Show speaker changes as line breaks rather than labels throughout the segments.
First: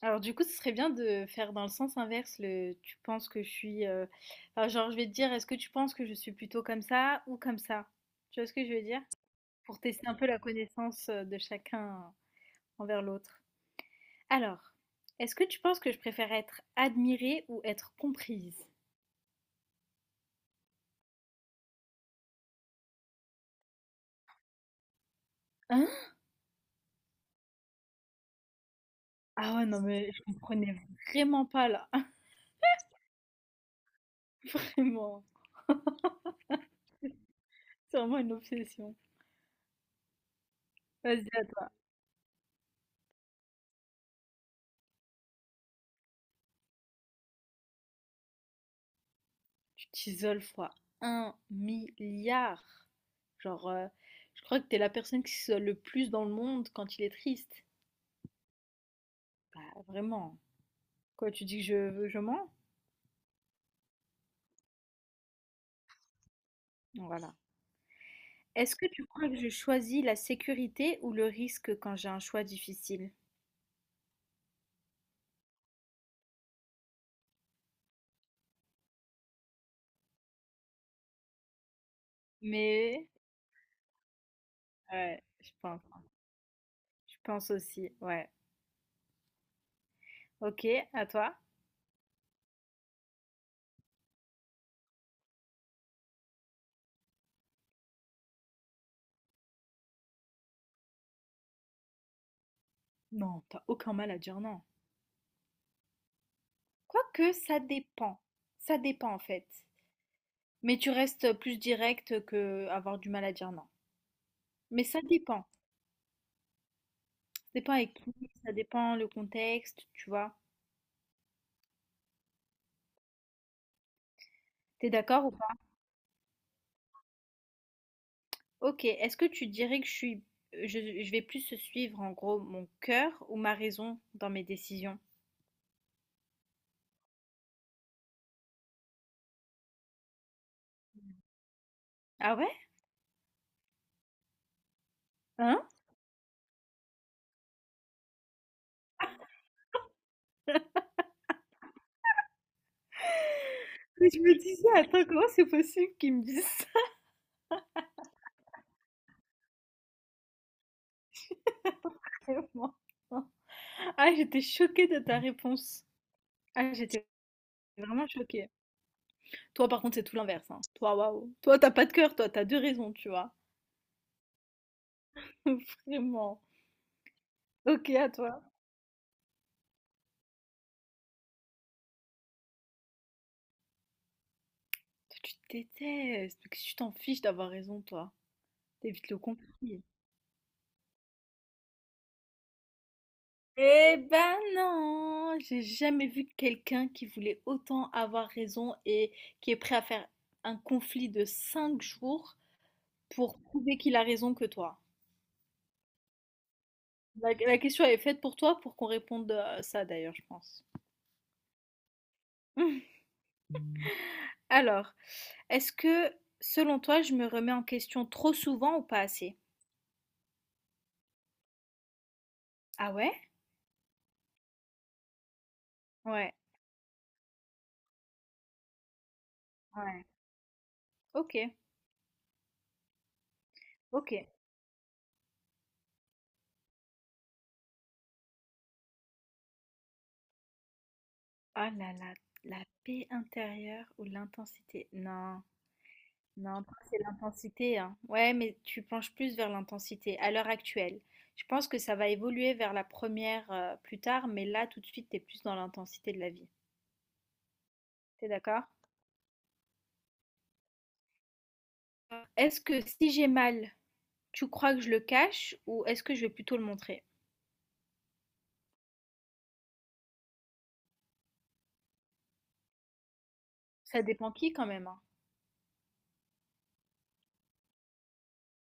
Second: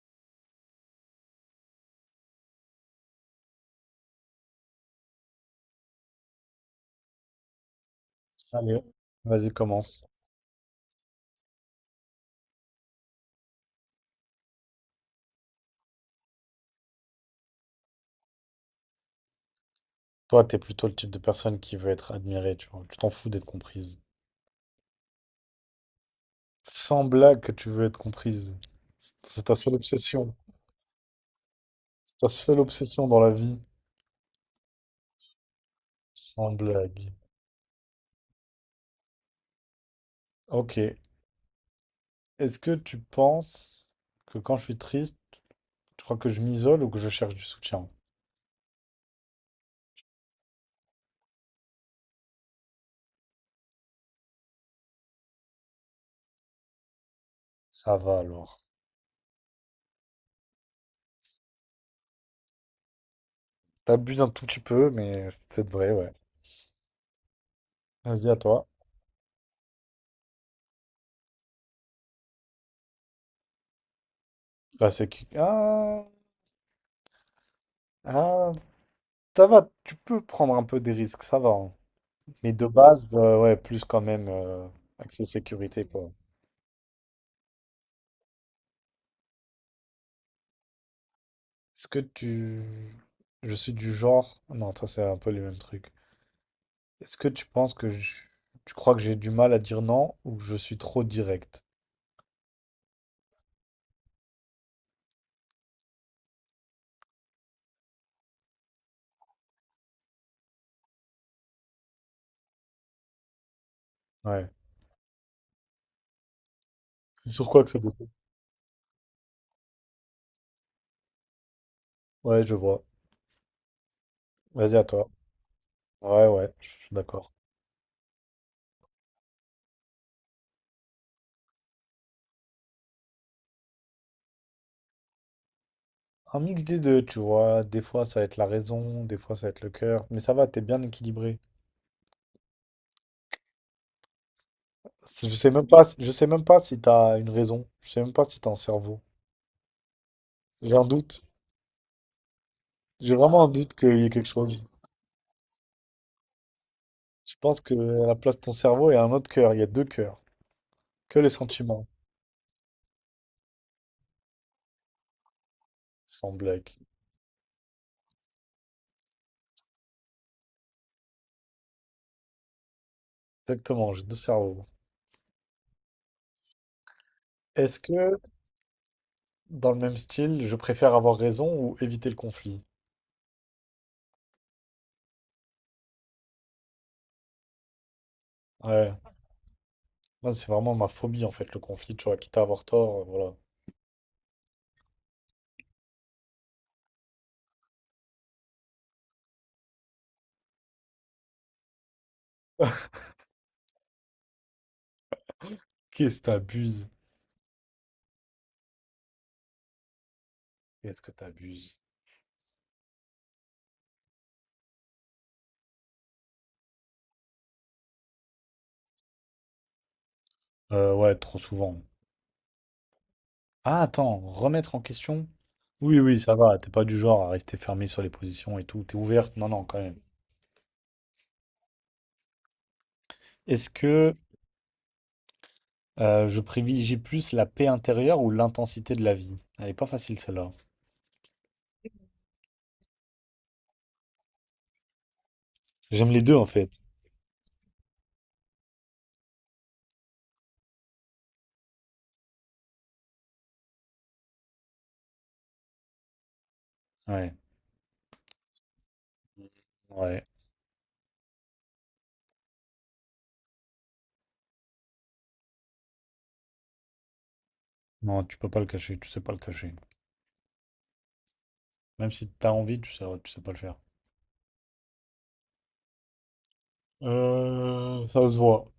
Alors du coup, ce serait bien de faire dans le sens inverse, le tu penses que je suis genre je vais te dire est-ce que tu penses que je suis plutôt comme ça ou comme ça? Tu vois ce que je
Allez,
veux dire?
vas-y,
Pour
commence.
tester un peu la connaissance de chacun envers l'autre. Alors, est-ce que tu penses que je préfère être admirée ou être comprise?
Toi, t'es plutôt le type de personne qui veut être admirée, tu vois. Tu t'en fous d'être comprise.
Hein?
Sans blague que tu veux être comprise. C'est ta
Ah ouais,
seule
non mais je
obsession.
comprenais vraiment pas là,
C'est ta seule obsession dans la vie.
vraiment.
Sans blague.
C'est vraiment une obsession.
Ok.
Vas-y, à toi.
Est-ce que tu penses que quand je suis triste, tu crois que je m'isole ou que je cherche du soutien?
Tu t'isoles fois un milliard. Genre, je crois que t'es la personne qui s'isole le plus dans le monde quand il est triste.
Ça va alors.
Bah, vraiment. Quoi, tu dis que je mens?
T'abuses un tout petit peu, mais c'est de vrai, ouais.
Voilà.
Vas-y, à toi.
Est-ce que tu crois que je choisis la sécurité ou le risque quand j'ai un choix difficile?
Là, c'est qui? Ah, ah, ça va, tu peux prendre un peu des risques, ça va, hein. Mais de
Mais,
base, ouais, plus quand même,
ouais,
accès
je pense.
sécurité, quoi.
Je pense aussi, ouais. Ok, à toi?
Est-ce que tu... Je suis du genre... Non, ça c'est un peu les mêmes trucs. Est-ce que tu penses que je- Tu crois que j'ai du mal à dire non ou que je suis trop direct?
Non, t'as aucun mal à dire non. Quoique, ça dépend. Ça dépend en fait. Mais tu restes plus direct que avoir du mal à dire non.
Ouais.
Mais ça dépend.
C'est sur
Ça
quoi que
dépend
ça
avec
dépend?
qui, ça dépend le contexte, tu vois.
Ouais, je vois. Vas-y à
T'es
toi.
d'accord ou pas?
Ouais, ouais, je suis d'accord.
Ok, est-ce que tu dirais que je vais plus suivre en gros mon cœur ou ma raison dans mes décisions?
Un mix des deux, tu vois. Des fois, ça va être la raison, des fois, ça va être le cœur. Mais ça va, t'es bien équilibré.
Ah ouais?
Je sais
Hein?
même pas, je sais même pas si t'as une raison. Je sais même pas si t'as un cerveau. J'ai un doute. J'ai vraiment un doute qu'il y ait
Je
quelque
me
chose.
disais, attends, comment c'est possible qu'ils me disent ça?
Je pense que à la place de ton cerveau, il y a un autre cœur. Il y a deux cœurs. Que les sentiments.
Vraiment. Ah, j'étais choquée de ta réponse.
Sans blague.
Ah, j'étais vraiment choquée. Toi, par contre, c'est tout l'inverse, hein. Toi, waouh. Toi, t'as pas de cœur, toi, t'as deux raisons, tu vois.
Exactement, j'ai deux cerveaux.
Vraiment.
Est-ce
Ok, à
que,
toi.
dans le même style, je préfère avoir raison ou éviter le conflit?
Toi, tu te détestes, mais qu'est-ce que tu t'en fiches d'avoir raison, toi. T'es
Ouais.
vite le compris.
Moi, c'est vraiment ma phobie, en fait, le conflit. Tu vois, quitte à avoir tort, voilà.
Eh ben non, j'ai jamais vu quelqu'un qui voulait autant avoir raison et qui est prêt à faire un conflit de 5 jours pour prouver qu'il a raison que toi.
Qu'est-ce que t'abuses?
La question est faite pour toi pour qu'on réponde à ça d'ailleurs, je pense.
Qu'est-ce que t'abuses?
Alors, est-ce que selon toi, je me remets en question trop souvent ou pas assez?
Ouais, trop souvent.
Ah ouais?
Ah, attends, remettre en question? Oui, oui,
Ouais,
ça va. T'es pas du genre à rester fermé sur les positions et tout. T'es ouverte. Non, non, quand même.
ouais. Ok,
Est-ce
ok.
que je privilégie plus la paix intérieure ou l'intensité de la vie. Elle est pas facile celle-là.
Ah là là, la paix intérieure ou l'intensité? Non,
J'aime les deux en
non,
fait.
toi, c'est l'intensité, hein. Ouais, mais tu penches plus vers l'intensité à l'heure actuelle. Je pense que ça va évoluer vers la première plus tard, mais là, tout de suite, t'es plus dans l'intensité de la vie.
Ouais.
T'es d'accord?
Ouais.
Est-ce que si j'ai mal, tu crois que je le cache ou est-ce que je vais plutôt le montrer?
Non, tu peux pas le cacher, tu sais pas le cacher. Même si t'as envie, tu sais pas le faire.
Ça dépend qui quand même, hein.
Ça se voit.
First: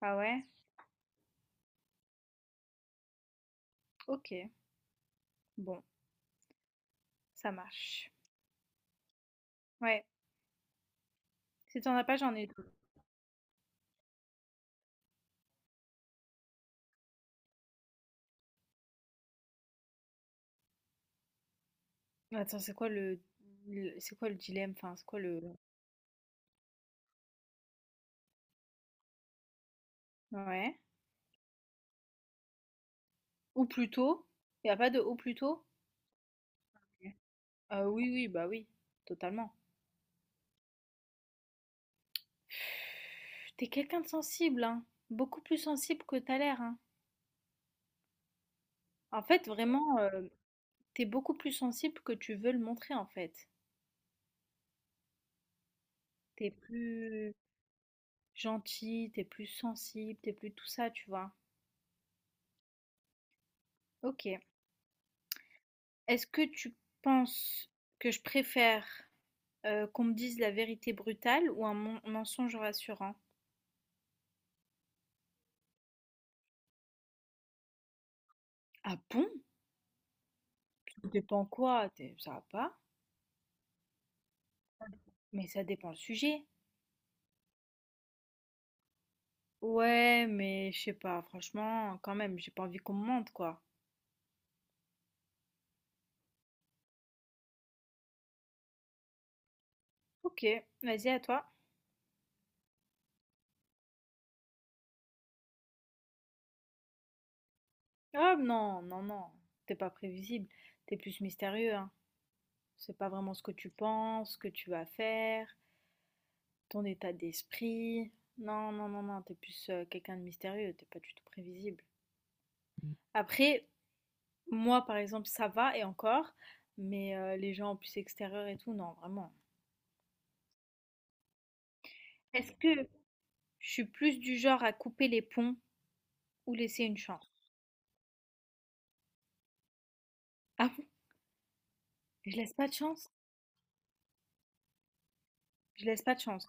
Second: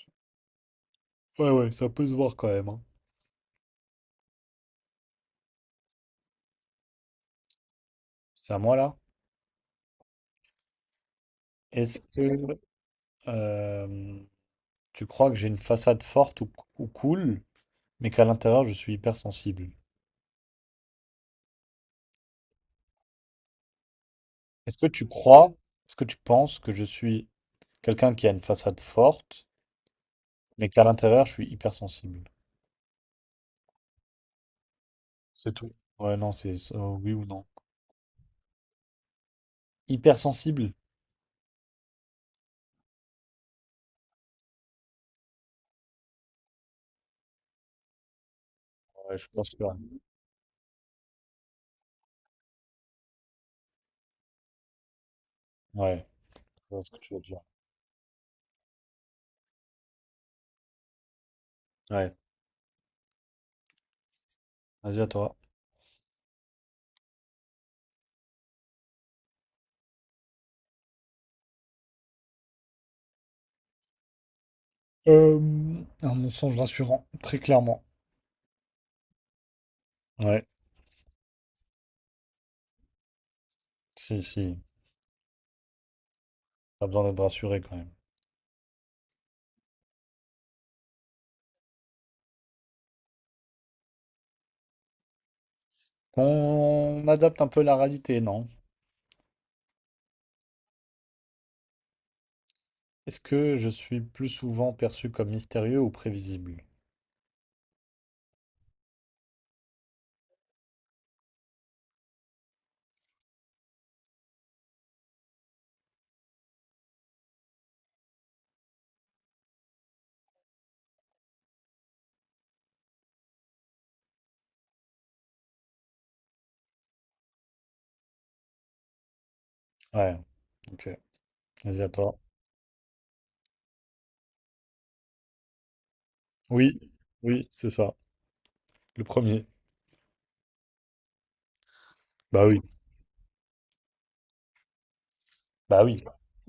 Ah ouais?
Ouais, ouais, ça peut se voir quand même, hein.
Ok, bon, ça marche.
C'est à moi là.
Ouais, si t'en
Est-ce
as pas, j'en ai
que
deux.
euh, tu crois que j'ai une façade forte ou cool, mais qu'à l'intérieur je suis hypersensible?
Attends, c'est quoi c'est quoi le dilemme?
Est-ce que
Enfin, c'est
tu
quoi le...
crois, est-ce que tu penses que je suis quelqu'un qui a une façade forte, mais
Ouais.
qu'à l'intérieur je suis hypersensible?
Ou plutôt? Il y a pas de ou
C'est
plutôt?
tout. Ouais, non, c'est ça,
OK.
oui ou non.
Oui, oui, oui, totalement.
Hypersensible?
T'es quelqu'un de sensible, hein, beaucoup plus sensible que t'as l'air, hein.
Ouais,
En
je
fait,
pense que.
vraiment, tu beaucoup plus sensible que tu veux le montrer, en fait.
Ouais,
T'es
je vois ce que tu veux
plus
dire.
gentil, t'es plus sensible, t'es plus tout ça, tu vois?
Ouais,
OK.
vas-y à toi.
Est-ce que tu penses que je préfère, qu'on me dise la vérité brutale ou un mon mensonge rassurant?
Euh, un mensonge rassurant, très clairement.
Ah bon?
Ouais,
Ça dépend quoi? Tu ça va pas,
si, si.
mais ça dépend le sujet.
T'as besoin d'être rassuré quand même.
Ouais, mais je sais pas, franchement, quand même, j'ai pas envie qu'on me mente, quoi.
Qu'on adapte un peu la réalité, non?
Ok, vas-y à toi.
Est-ce que je suis plus souvent perçu comme mystérieux ou prévisible?
Ah non, non, non, t'es pas prévisible, t'es plus mystérieux, hein. C'est pas vraiment ce que tu penses, ce que tu vas faire, ton état d'esprit. Non, non, non, non, t'es plus quelqu'un de mystérieux, t'es pas du tout prévisible. Après, moi, par exemple, ça va et encore, mais les gens plus extérieurs et tout, non, vraiment.
Ouais, ok. Vas-y à toi.
Est-ce que je suis plus du genre à couper les ponts ou
Oui,
laisser une chance?
oui, c'est ça. Le premier.
Ah bon? Je
Bah
laisse
oui.
pas de chance?
Bah
Je
oui.
laisse pas de chance.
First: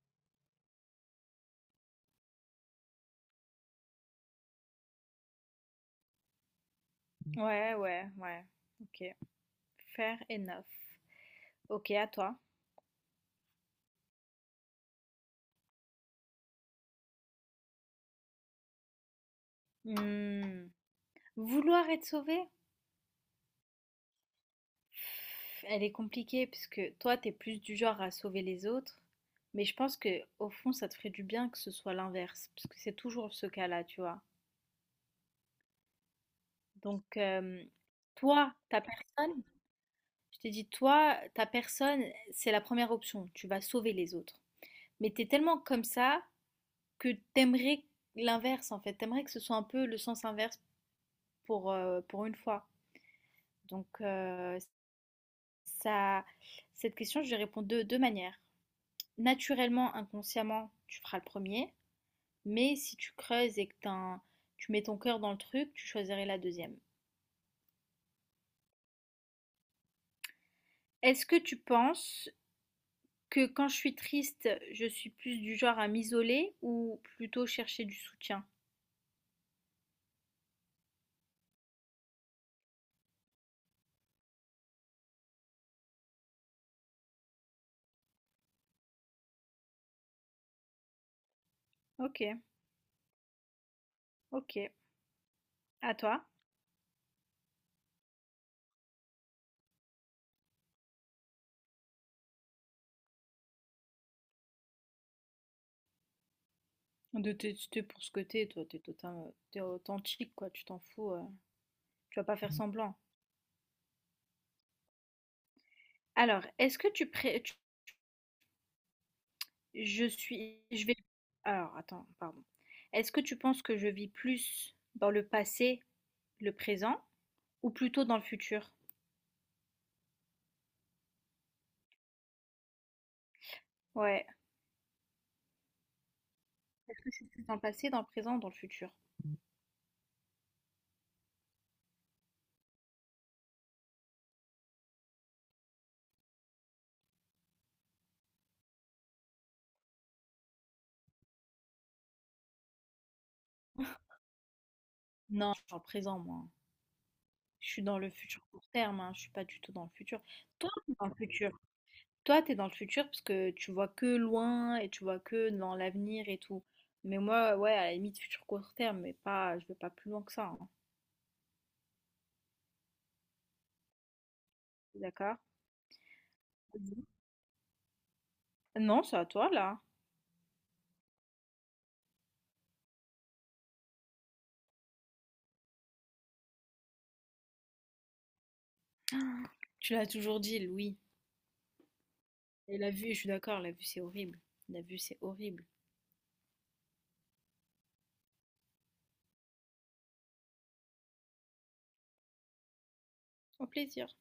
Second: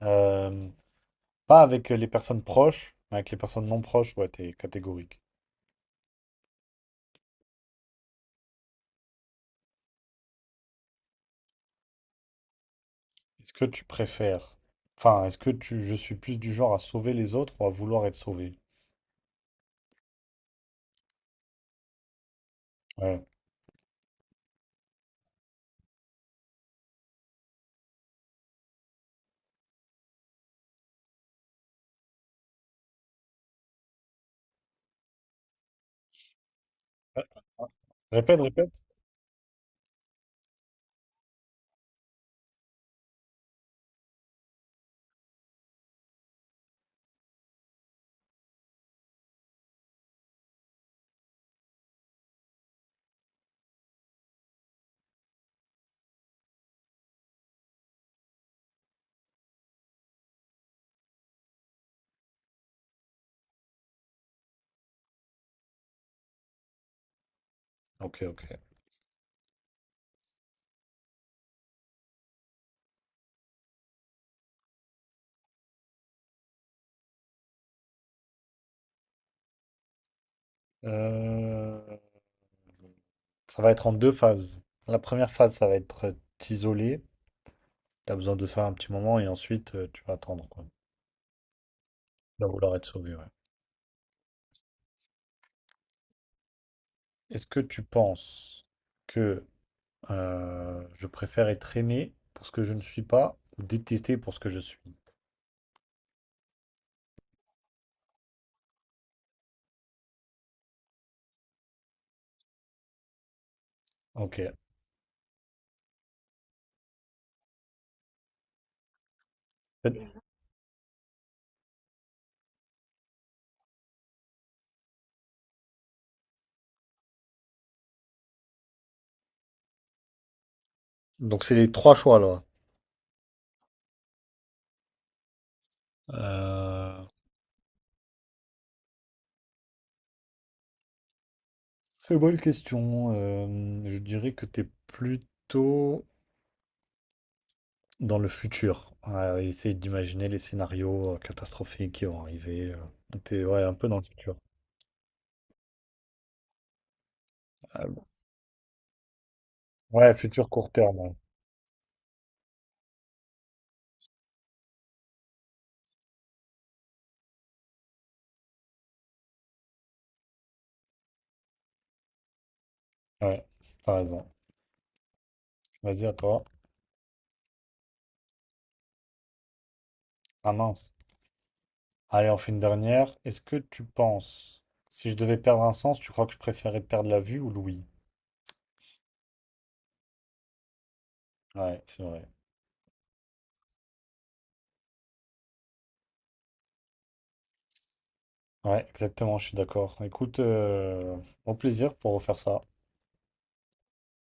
Euh, Pas avec les personnes proches, mais avec les personnes non proches, ouais, t'es catégorique.
Ouais, ouais, ouais. OK. Fair enough. OK, à toi.
Est-ce que tu préfères, enfin, est-ce que tu, je suis plus du genre à sauver les autres ou à vouloir être sauvé?
Hmm. Vouloir être sauvé?
Ouais.
Elle est compliquée parce que toi, t'es plus du genre à sauver les autres. Mais je pense que au fond, ça te ferait du bien que ce soit l'inverse, parce que c'est toujours ce cas-là, tu vois. Donc
Répète,
toi, ta
répète.
personne, je t'ai dit, toi, ta personne, c'est la première option. Tu vas sauver les autres. Mais t'es tellement comme ça que t'aimerais l'inverse, en fait. T'aimerais que ce soit un peu le sens inverse pour une fois. Donc, ça, cette question, je lui réponds de deux manières. Naturellement, inconsciemment, tu feras le premier, mais si tu creuses et que tu mets ton cœur dans le truc, tu choisirais la deuxième.
Ok, ok.
Est-ce que tu penses que quand je suis triste, je suis plus du genre à m'isoler ou plutôt chercher du soutien?
Euh, Ça va être en deux phases. La première phase, ça va être t'isoler. T'as besoin de ça un petit moment et ensuite, tu vas attendre quoi.
Ok,
Tu vas vouloir être sauvé, ouais.
ok. À toi?
Est-ce que tu penses que, je préfère être aimé pour ce que je ne suis pas ou détesté pour ce que je suis?
De t'es pour ce que t'es, toi, t'es authentique, quoi, tu t'en fous, tu vas pas faire semblant.
Ok.
Alors, est-ce que tu, pré- tu Je suis, je vais. Alors, attends, pardon. Est-ce que tu penses que je vis plus dans le passé, le présent, ou plutôt dans le futur?
Donc c'est les trois choix là.
Ouais. Est-ce
Euh,
que je suis plus dans le passé, dans le présent, ou dans le futur?
Très bonne question. Je dirais que tu es plutôt dans le futur, à essayer d'imaginer les scénarios, catastrophiques qui vont arriver. Tu es ouais, un peu dans le futur.
Non, je suis dans le présent, moi. Je suis
Euh,
dans le futur court terme, hein. Je suis pas du tout dans le
ouais,
futur.
futur court
Toi, t'es
terme.
dans le
Ouais,
futur. Toi, t'es dans le futur parce que tu vois que loin et tu vois que dans l'avenir et tout. Mais moi, ouais, à la limite, futur court terme, mais pas, je veux pas plus loin que ça, hein.
ouais, t'as raison.
D'accord?
Vas-y, à toi.
Vas-y. Non, c'est à toi, là.
Ah mince. Allez, on fait une dernière. Est-ce que tu penses, si je devais perdre un sens, tu crois que je préférais perdre la vue ou l'ouïe?
Tu l'as toujours dit, Louis.
Ouais, c'est vrai.
Et la vue, je suis d'accord, la vue c'est horrible. La vue c'est horrible.
Ouais, exactement, je suis d'accord. Écoute, au plaisir pour refaire ça.
Au plaisir.